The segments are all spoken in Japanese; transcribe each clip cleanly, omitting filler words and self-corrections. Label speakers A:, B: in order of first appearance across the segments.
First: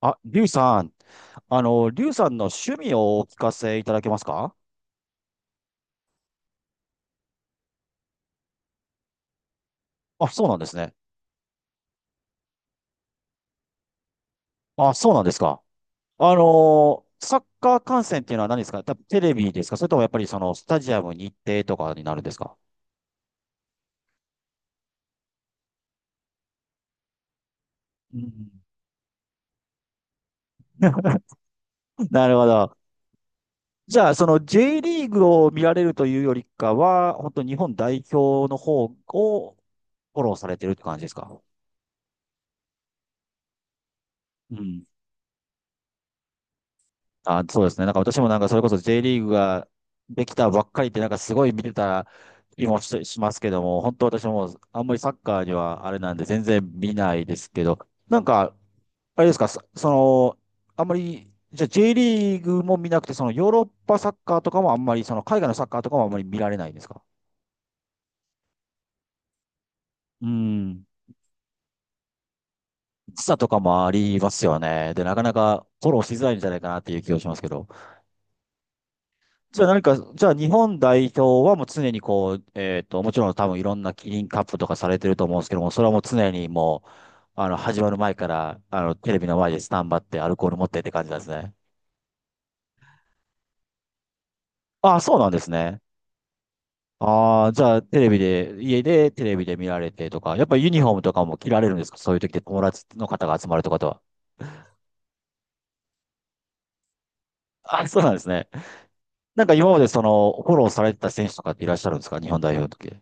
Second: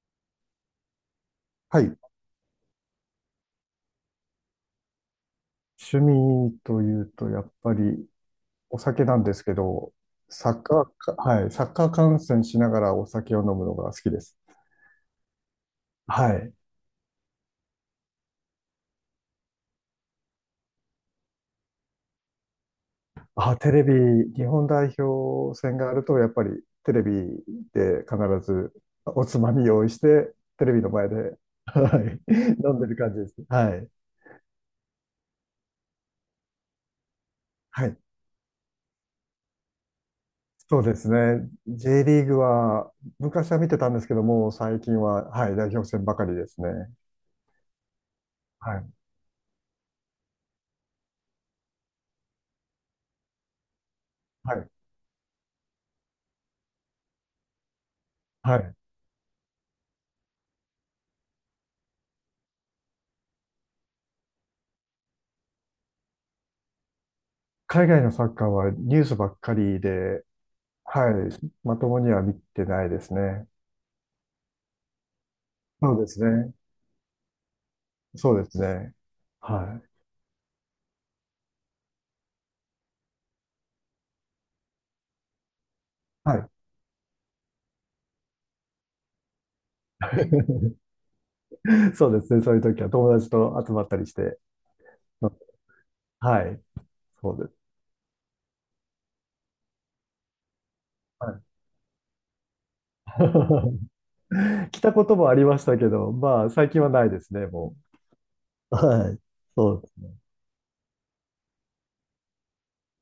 A: あ、リュウさん、
B: はい。
A: リュウさんの趣味をお聞かせいただけますか？
B: 趣味というと、やっぱりお酒なんですけど、
A: あ、そう
B: サ
A: なん
B: ッ
A: です
B: カー
A: ね。
B: か、はい。サッカー観戦しながらお酒を飲むのが好きです。
A: あ、そうなんですか。
B: はい。
A: サッカー観戦っていうのは何ですか？多分テレビですか？それともやっぱりそのスタジアムに行ってとかになるんですか？
B: あ、テレビ、日本代表戦があると、やっぱりテレビで
A: う
B: 必
A: ん
B: ずおつまみ用意して、テレビの前 で、は
A: な
B: い。
A: るほ
B: 飲
A: ど。
B: んでる感じです。はい。
A: じゃあ、その J リーグを見られるというよりかは、本当日本
B: はい。
A: 代表の方をフォローされてるっ
B: そ
A: て
B: うで
A: 感じで
B: す
A: すか？
B: ね。J リーグは、昔は見てたんですけども、
A: う
B: 最
A: ん。
B: 近は、はい、代表戦ばかりですね。
A: あ、そうですね。なんか私もなんかそれこそ
B: はい。
A: J リーグができたばっかりってなんかすごい見てた気もしますけども、本当私
B: は
A: も
B: い。
A: あんまりサッカーにはあれなんで全然見ないですけど、なんか、
B: はい。
A: あれですか、その、あんまり、じゃあ J リーグも見なくて、そのヨーロッパサッカーとかもあんまり、その海外のサッカーとかもあんまり見られないんですか？
B: 海外のサッカーはニュースばっかりで、
A: うん。
B: はい、まともには見てないです
A: 時差
B: ね。
A: とかもありますよね。で、なかなかフォ
B: そ
A: ロ
B: う
A: ー
B: で
A: し
B: す
A: づらいんじゃ
B: ね。
A: ないかなっていう気がしますけど。
B: そうですね。
A: じゃあ何
B: は
A: か、じゃあ日本代表はもう常にこう、もちろん多分いろんなキリンカップとかされてると思うんですけども、それはもう常
B: い。は
A: に
B: い。
A: もう、始まる前から、テレビの前でスタンバってアルコール持ってって感じなんですね。
B: そうですね。そういう時は友達と集まったりして。
A: ああ、そうなんですね。
B: はい。そう
A: あ
B: で
A: あ、
B: す。
A: じゃあテレビで、家でテレビで見られてとか、やっぱりユニフォームとか
B: は
A: も
B: い。
A: 着られるんですか？そういう時で友達の方が集まるとかとは。
B: 来たこともありましたけど、まあ、最近はないですね、も
A: ああ、そうなんですね。
B: う。はい。
A: なんか今ま
B: そ
A: でそ
B: う。
A: の、フォローされてた選手とかっていらっしゃるんですか？日本代表の時。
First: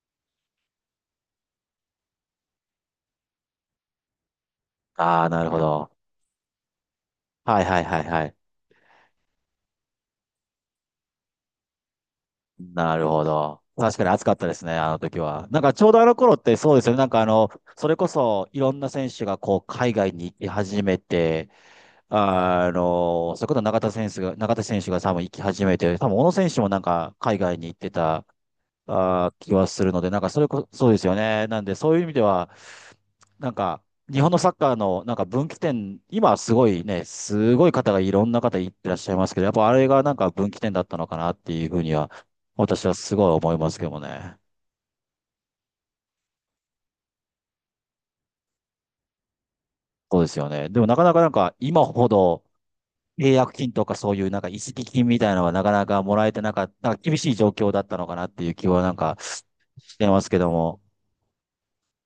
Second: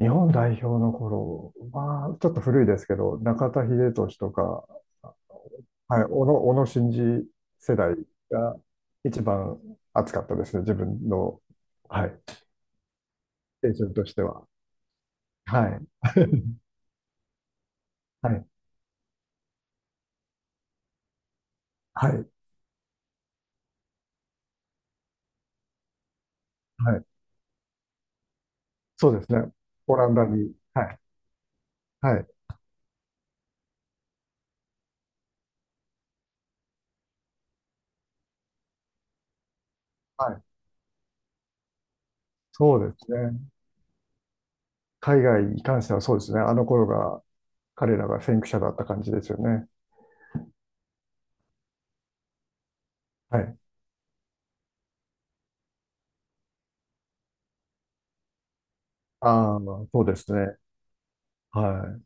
B: 日本代表の頃まあちょっと古いですけど、中田英寿とか、
A: ああ、なるほど。
B: はい、小野、小野伸二
A: はい
B: 世
A: はい
B: 代
A: はいはい。
B: が一番熱かったですね、自分の、はい、
A: なるほど。
B: 青春
A: 確か
B: と
A: に
B: して
A: 暑かった
B: は。
A: ですね、あの時は。なん
B: は
A: か
B: い。
A: ちょうどあの頃って そうですよね。なんかそれこ
B: はい。
A: そいろんな選手がこう海外に行き始めて、
B: はい。
A: それこそ中田選手が多分行き始めて、多分小野選手もなん
B: はい。
A: か海外に行ってた
B: そうですね。
A: 気はする
B: オ
A: の
B: ラ
A: で、
B: ン
A: なん
B: ダ
A: かそれ
B: に。
A: こ、
B: は
A: そうで
B: い。
A: すよね。なんで、そういう意味
B: は
A: で
B: い。
A: は、なんか、日本のサッカーのなんか分岐点、今はすごいね、すごい方がいろんな方いってらっしゃいますけど、やっぱあれがなんか
B: はい。
A: 分岐点だったのかなっていうふうには、
B: そう
A: 私は
B: です
A: すごい
B: ね。
A: 思いますけどもね。
B: 海外に関してはそうですね。あの頃が、彼らが先駆者だった感じですよね。
A: そうですよね。でもなかなかなんか今ほど契
B: は
A: 約
B: い。
A: 金とかそういうなんか移籍金みたいなのはなかなかもらえてなかった、なんか厳しい状況だったのかなっていう気はなんか
B: ああ、
A: し
B: そう
A: て
B: で
A: ます
B: す
A: けど
B: ね。
A: も。
B: はい。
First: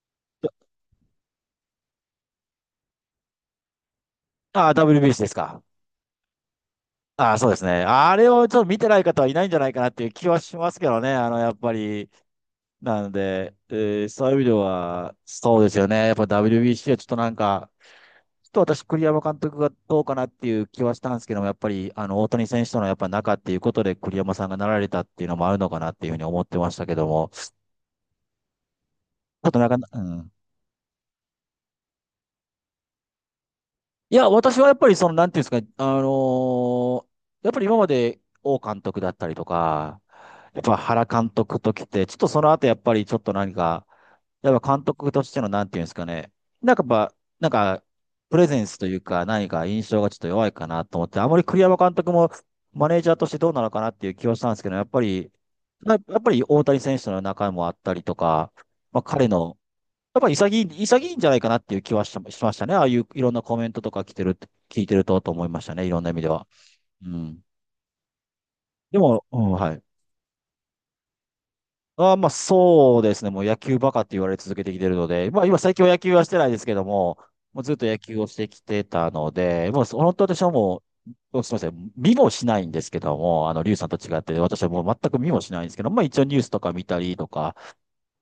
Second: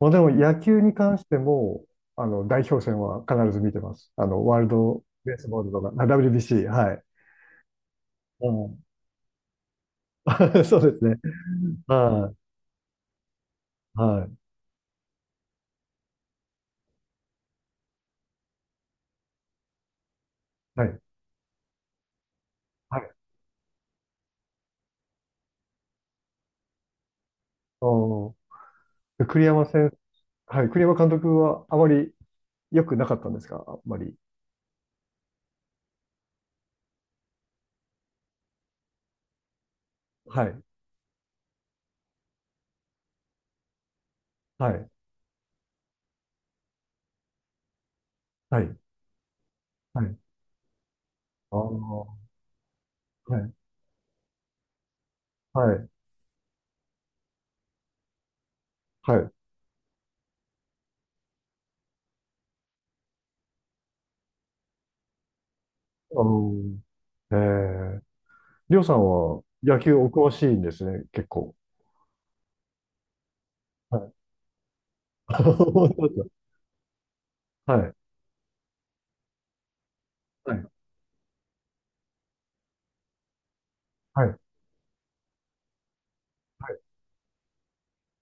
B: まあ、でも野球に関しても、あの、代表戦は必ず見てます。あの、ワー
A: あ
B: ル
A: あ、w
B: ド
A: b s です
B: ベースボ
A: か？
B: ールとか、あ WBC、はい。
A: ああ、そうですね。あれを
B: う
A: ちょっと見
B: ん
A: てない方はいないんじゃないかなっていう気はし ま
B: そ
A: すけ
B: うで
A: ど
B: す
A: ね。
B: ね。
A: やっぱり、
B: は
A: なので、
B: い。は
A: そういう意
B: い。
A: 味では、そうですよね。やっぱ WBC はちょっとなんか、ちょっと私、栗山監督がどうかなっていう気
B: は
A: はし
B: い。
A: たんですけども、やっぱり、大谷選手とのやっ
B: は
A: ぱ
B: い。
A: 仲っていうことで栗山さんがなられたっていうのもあるのかなっていうふうに思ってましたけども、ち
B: お栗
A: ょっと
B: 山
A: なんか、
B: 先
A: うん。
B: はい。栗山監督はあまり良くなかったんですかあんま
A: い
B: り。
A: や、私はやっぱりその、なんていうんですかね、ーやっぱり今まで王監督だったりとか、
B: は
A: やっ
B: い。
A: ぱ原監督ときて、ちょっとその後やっぱりちょっと何か、やっ
B: は
A: ぱ監
B: い。
A: 督としてのなんていうんですかね、なんかやっぱ、なんか、プレゼ
B: は
A: ン
B: い。
A: スというか何か印象
B: は
A: がち
B: い。
A: ょっと弱いかなと思って、あまり
B: ああ。
A: 栗山監督
B: は
A: もマネージャーとしてど
B: い。
A: うなのかなっていう気はしたんですけど、やっぱり、
B: はい。
A: やっぱり大谷選手の中もあったりとか、まあ
B: は
A: 彼
B: い。
A: のやっぱり潔い、潔いんじゃないかなっていう気はしましたね。ああいういろんなコメントとか来てる、聞いてると思いましたね。いろんな意
B: あ
A: 味では。
B: ー
A: う
B: え
A: ん。
B: ー、りょうさ
A: で
B: ん
A: も、う
B: は
A: ん、は
B: 野
A: い。
B: 球お詳しいんですね、結構。
A: まあそうですね。もう野球バ
B: は
A: カっ
B: い。
A: て言われ続けてきてるので、ま あ今最近は
B: 本
A: 野
B: 当
A: 球
B: で
A: はして
B: す
A: ないですけども、もう
B: か
A: ずっと
B: はい。
A: 野球をしてきてたので、もう本当私は
B: はい。
A: もう、すみません。見もしないんですけども、リュウさんと違っ
B: は
A: て、
B: い。
A: 私はもう全く見もしないんですけど、まあ一応ニュースと
B: は
A: か
B: い。
A: 見たりとか、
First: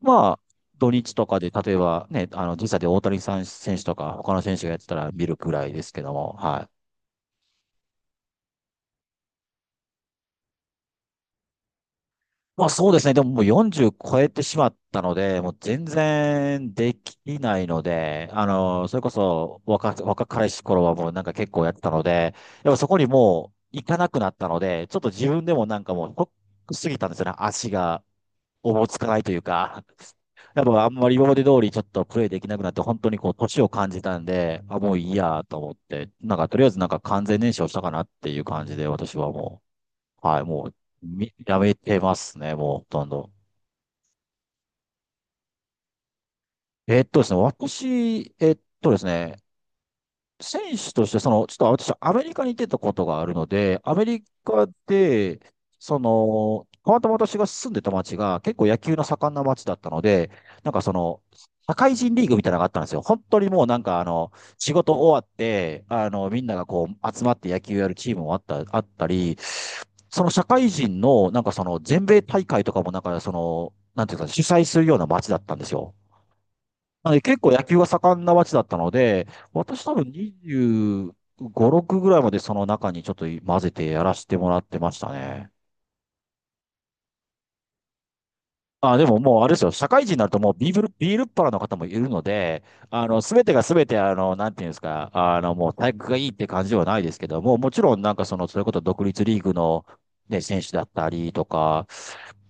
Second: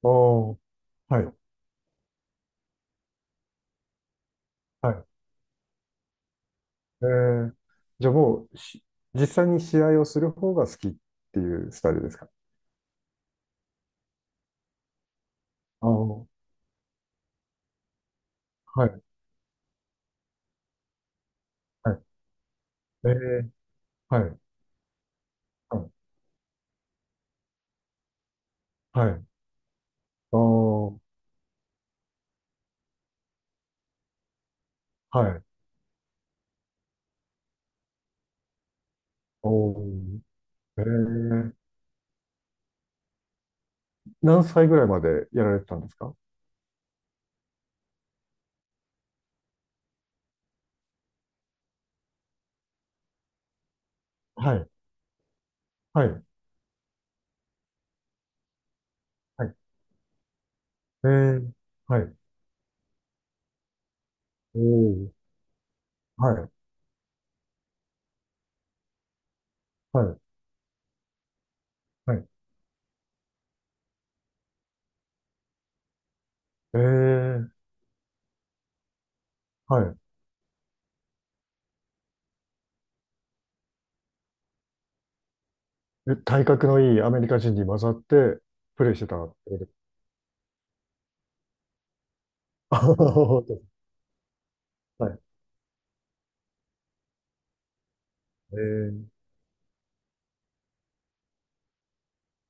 A: まあ、
B: おー。
A: 土日
B: は
A: と
B: い。
A: かで、例えばね、時差で大谷さん選手とか、他の選手がやって
B: は
A: た
B: い。
A: ら見るくらいですけども、はい。
B: えー、じゃあもうし、実際に試合をする方が好きっていうスタイルですか
A: まあそうですね、でももう40超えてしまったので、もう全
B: ああー。
A: 然できないので、
B: は
A: それ
B: い。
A: こそ若彼氏頃はもうなんか結構やってた
B: はい。
A: ので、やっぱそこに
B: ええ、
A: もう行かなく
B: は
A: なっ
B: い、
A: たので、ちょっと自分でもな
B: は
A: ん
B: い、
A: かもうショックすぎたんですよね、足が。おぼつか
B: は
A: ない
B: い。
A: というか、やっぱあん
B: あ
A: まり今まで通りちょっとプレイできなくなって、本当にこう、年を感じたんで、あ、もういい
B: は
A: や
B: い。
A: と思って、なんかとりあえずなんか完全燃焼したかなっていう感じで、私はも
B: おー、
A: う、はい、もう、
B: え
A: み
B: え、
A: やめてますね、もうほとんど。
B: 何歳ぐらいまでやられてたんですか
A: ですね、私、ですね、選手として、その、ちょっと私、アメリカに出たことがあるので、アメリ
B: は
A: カ
B: い、
A: で、そ
B: はい、
A: の、たまたま私が住んでた町が結構野球の盛んな
B: はい。
A: 町だったので、なんかそ
B: え
A: の、
B: え、
A: 社会
B: は
A: 人
B: い。
A: リーグみたいなのがあったんですよ。本当にもうなんか
B: お
A: 仕事
B: ー、
A: 終わって、
B: は
A: みん
B: い、
A: ながこう、集まって野球やるチームもあったり、
B: はい、
A: その社会人の、なんかその、全
B: は
A: 米
B: い。
A: 大会とかもなんかその、なんていうか、主催するような町だったんですよ。
B: え
A: なので結構
B: え、
A: 野球が盛んな街だったので、
B: は
A: 私多
B: い。
A: 分25、6ぐらいまでその中にちょっと混ぜてやらせてもらってましたね。
B: え体格のいいアメリカ人に混ざってプレ
A: あ、
B: イし
A: で
B: て
A: も
B: たって
A: もうあ
B: こ
A: れで
B: と
A: す
B: で
A: よ、
B: す
A: 社会人になるともうビールっ腹の方もいるので、
B: あ は
A: す
B: は
A: べて
B: は
A: がすべて、なんていうんです
B: は
A: か、
B: い。
A: もう体育がいいって感じではないですけども、もちろんなんかその、
B: え
A: それこそ
B: え、
A: 独立リーグの、ね、選手だったりとか、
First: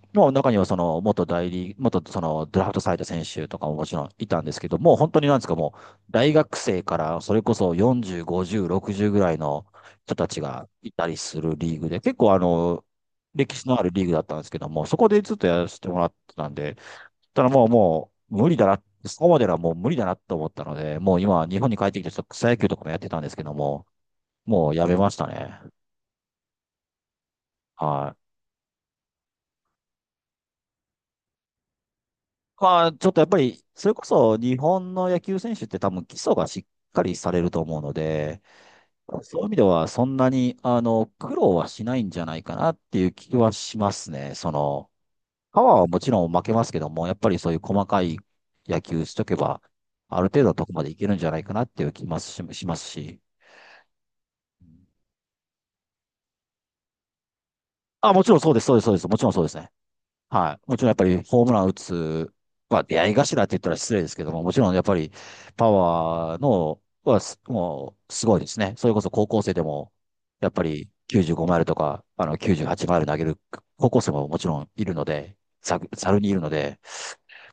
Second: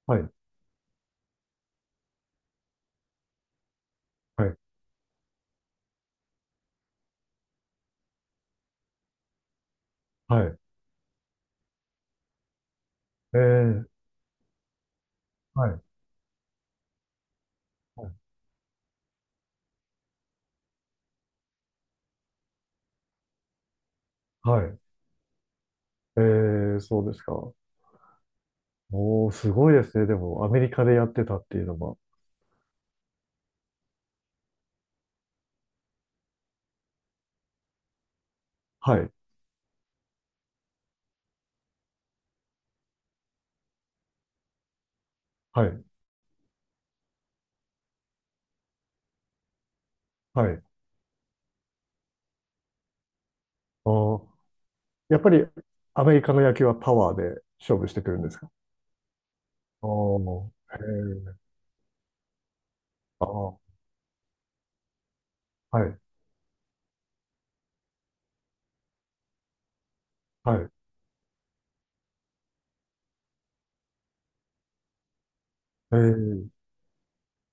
B: は
A: も
B: い、
A: う中にはその元代理、元そのドラフトされた選手とかももちろんいたん
B: は
A: で
B: い、
A: すけど、もう本当になんですか、もう大学生からそれこそ40、50、60ぐらいの人たち
B: はい。
A: がいたりするリーグで、結構
B: え
A: 歴史のあ
B: え、
A: るリーグだったんですけども、そこでずっとや
B: は
A: らせ
B: い、
A: てもらってたんで、ただもう無理だな、そこまではもう無理だなと思ったので、もう今日本に帰ってきてちょっと草野球とかもやってたんですけども、
B: は
A: もう
B: い。
A: やめましたね。
B: えー、そうですか。
A: はい。
B: すごいですね。でも、アメリカでやってたっていうのは。
A: まあ、ちょっとやっぱり、それこそ日本の野球選手って多分基礎がしっかりされると思うので、
B: はい。
A: そういう意味ではそんなに、苦労はしないんじゃないかなっていう気はしますね。その、パ
B: は
A: ワー
B: い。
A: はもちろん負けますけども、やっぱりそういう細かい野球しとけば、ある程度
B: は
A: の
B: い。
A: とこまでいけるんじゃないかなっていう気もしますし。
B: あーやっぱりアメリカの野球はパワーで勝負してく
A: あ、
B: るん
A: もち
B: で
A: ろ
B: す
A: んそ
B: か
A: うです、そうです、そうです。もちろんそうですね。
B: あー
A: はい。もちろんやっ
B: へ
A: ぱりホーム
B: え
A: ラン打つ、まあ出会い
B: あ
A: 頭って言
B: ー、
A: ったら失礼ですけども、もちろんやっぱりパ
B: はい。
A: ワーの、はす、もうすごいですね。それこそ高校生でも、やっ
B: は
A: ぱ
B: い。
A: り95マイルとか、あの98マイル投げる高校生ももちろんいるので、
B: え
A: ざるにいる
B: ー、
A: ので、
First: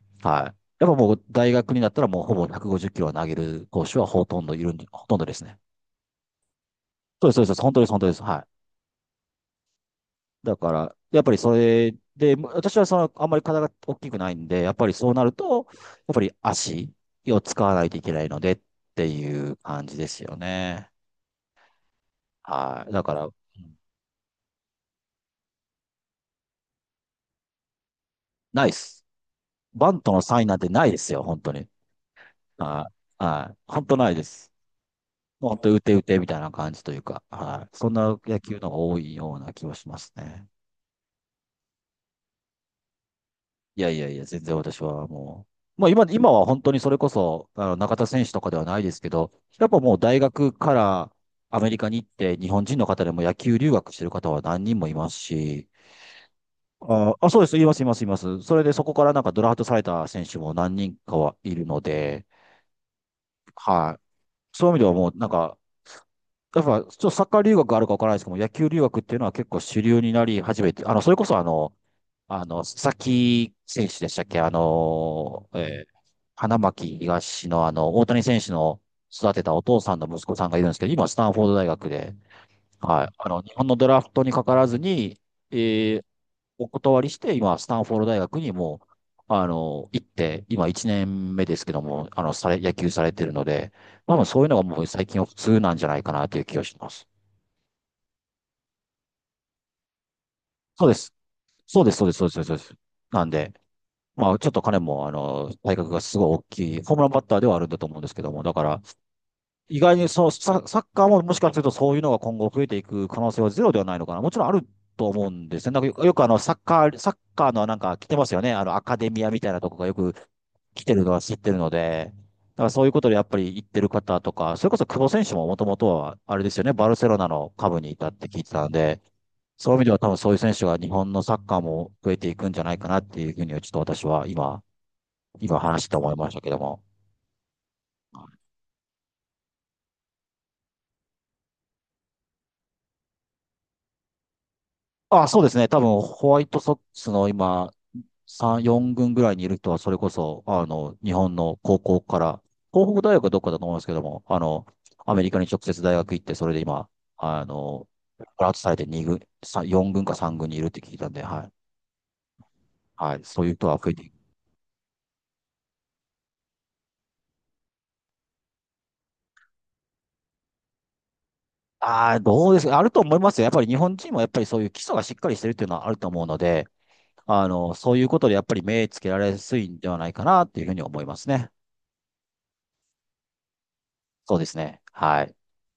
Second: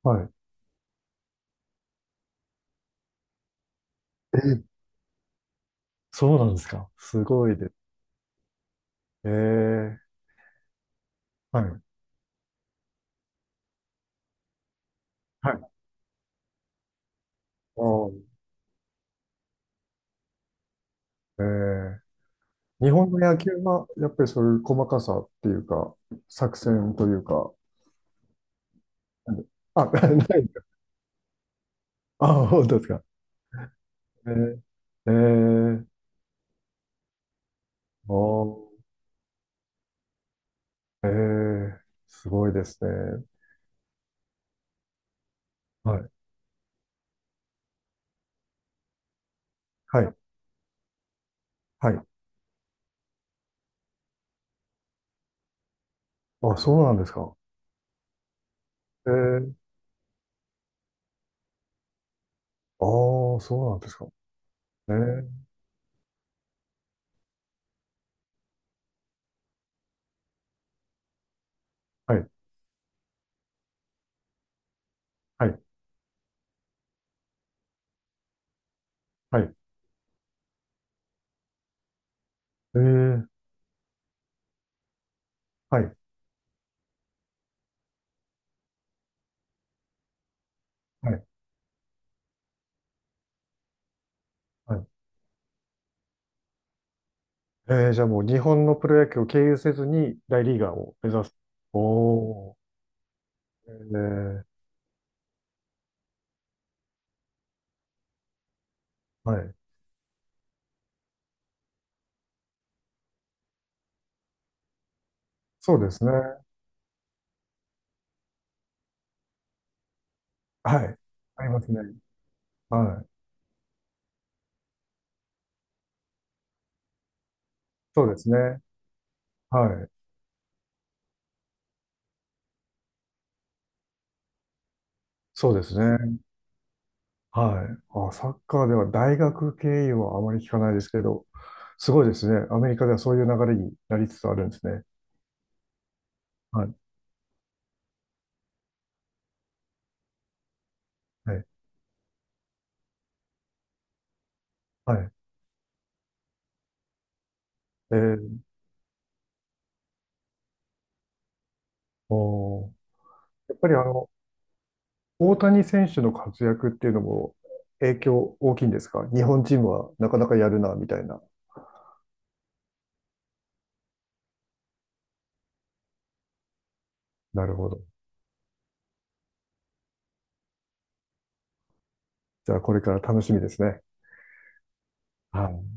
B: はい。
A: はい。やっぱもう大学になったらもうほぼ150キロは投げる投手はほ
B: え
A: とんどい
B: ー、
A: るんで、ほとんどですね。
B: そうなんですか。す
A: そうです、そう
B: ご
A: で
B: い
A: す。
B: で
A: 本
B: す。
A: 当です、本当です。はい。
B: えー、
A: だから、やっぱりそ
B: はい。
A: れで、ま私はその、あんまり体が大きくないんで、やっぱりそうなる
B: は
A: と、
B: い。
A: やっぱり足を使わ
B: あ
A: ないといけな
B: ー
A: いのでっていう感じですよね。
B: えー、
A: は
B: 日
A: い。だ
B: 本
A: か
B: の
A: ら、うん
B: 野球は、やっぱりそういう細かさっていうか、作戦というか、
A: ないです。
B: あ、
A: バ
B: な
A: ント
B: い
A: の
B: です
A: サインなん
B: か。
A: てないですよ、本当に。
B: あー、本当です
A: は
B: か。
A: い。はい。本当ないで
B: え
A: す。
B: ー、え
A: もう本当、打
B: ー、
A: て打てみたいな感じというか、はい。そん
B: あ
A: な野
B: ー、
A: 球の方が多いような気はしますね。
B: えー、すごいですね。
A: いやいやいや、全然私はもう、
B: はい。
A: 今は本当にそれこそ、中田選手とかではないですけど、やっぱもう
B: はい。
A: 大学からアメリカ
B: は
A: に
B: い。
A: 行って、日本人の方でも野球留学してる方は何人もいますし、
B: あ、そうなんですか。
A: そうです、います、います、います。それでそこか
B: え
A: らなんかドラ
B: ー、
A: フトされた選手も何人かはいるので、
B: ああ、そうなんです
A: はい。
B: か。
A: そういう意味で
B: え
A: はもう
B: ー、
A: なんか、やっぱ、ちょっとサッカー留学あるかわからないですけども、野球留学っていうのは結構主流になり始めて、あの、それこそあの、
B: はい、
A: あの、佐々木選手でしたっけあ
B: は
A: の、
B: い、
A: 花巻東のあの、大谷選手の育
B: は
A: てた
B: い。
A: お父さんの息子さんがいるんですけど、今、スタンフォード大学で、
B: え
A: はい、
B: ー、
A: あの、日本のドラフトにかからずに、
B: はい、
A: えーお断りして、今、スタンフォード大学にもう、あの、行って、今1
B: はい、
A: 年目ですけども、野球されてるので、多分そういうのが
B: は
A: もう
B: い。
A: 最近は普通なんじゃないかなという気がします。
B: じゃあもう日本のプロ野球を経由せずに大リーガー
A: そうで
B: を目
A: す。
B: 指す。
A: そうです、そうです、そうです、
B: お
A: そ
B: ー、
A: うです。そうですなんで、
B: え
A: まあ、
B: ー、
A: ちょっと彼も、あの、体格がすごい大きい、ホームランバッターではあるんだと思うんですけども、だから、
B: はい。
A: 意外にそうサ、サッカーももしかするとそういうのが今後増えていく可能性はゼロではないのかな。もちろんあると思うんですね。
B: そうですね。
A: よくあの、サッカーのなんか来てますよね。あの、アカデミアみたいなとこがよく来
B: は
A: て
B: い。
A: るのは知っ
B: あり
A: てる
B: ま
A: の
B: すね。
A: で、だからそういうこ
B: はい。
A: とでやっぱり言ってる方とか、それこそ久保選手ももともとは、あれですよね、バルセロナの下部にい
B: そ
A: た
B: う
A: っ
B: で
A: て
B: す
A: 聞いて
B: ね。
A: たんで、
B: は
A: そういう意味
B: い。
A: では多分そういう選手が日本のサッカーも増えていくんじゃないかなっていうふうにはちょっと私は今
B: そう
A: 今
B: です
A: 話して思い
B: ね。
A: ましたけども。
B: はい。あ、サッカーでは大学経由はあまり聞かないですけど、すごいですね。アメリカではそういう流れになりつつあるんですね。
A: あ、そうですね。多分、ホワイト
B: は
A: ソッ
B: い。
A: クスの今、3、4軍ぐらいにいる人は、それこそ、あの、日
B: は
A: 本
B: い。
A: の高校から、東北大学はどっかだと思いますけども、あの、
B: はい。
A: アメリカに直接大学行って、それで今、あの、
B: えー、
A: プラスされて2軍、さ4軍か3軍にいるって聞いたんで、はい。
B: おー
A: はい。そういう
B: やっ
A: 人
B: ぱり
A: は
B: あ
A: 増えてい
B: の、
A: く。
B: 大谷選手の活躍っていうのも影響大きいんですか日本チームはなかなかやるな、みたいな。
A: ああ、どうですかあると思いますよ。やっぱり日本人もやっぱりそういう基礎がしっかりしてるっていうのはあると思うので、
B: な
A: あ
B: るほ
A: の、
B: ど。
A: そういうことでやっぱり目つけられやすいんではないかなっていうふうに思いますね。
B: じゃあこれから楽しみですね。
A: そうですね。はい。
B: はい。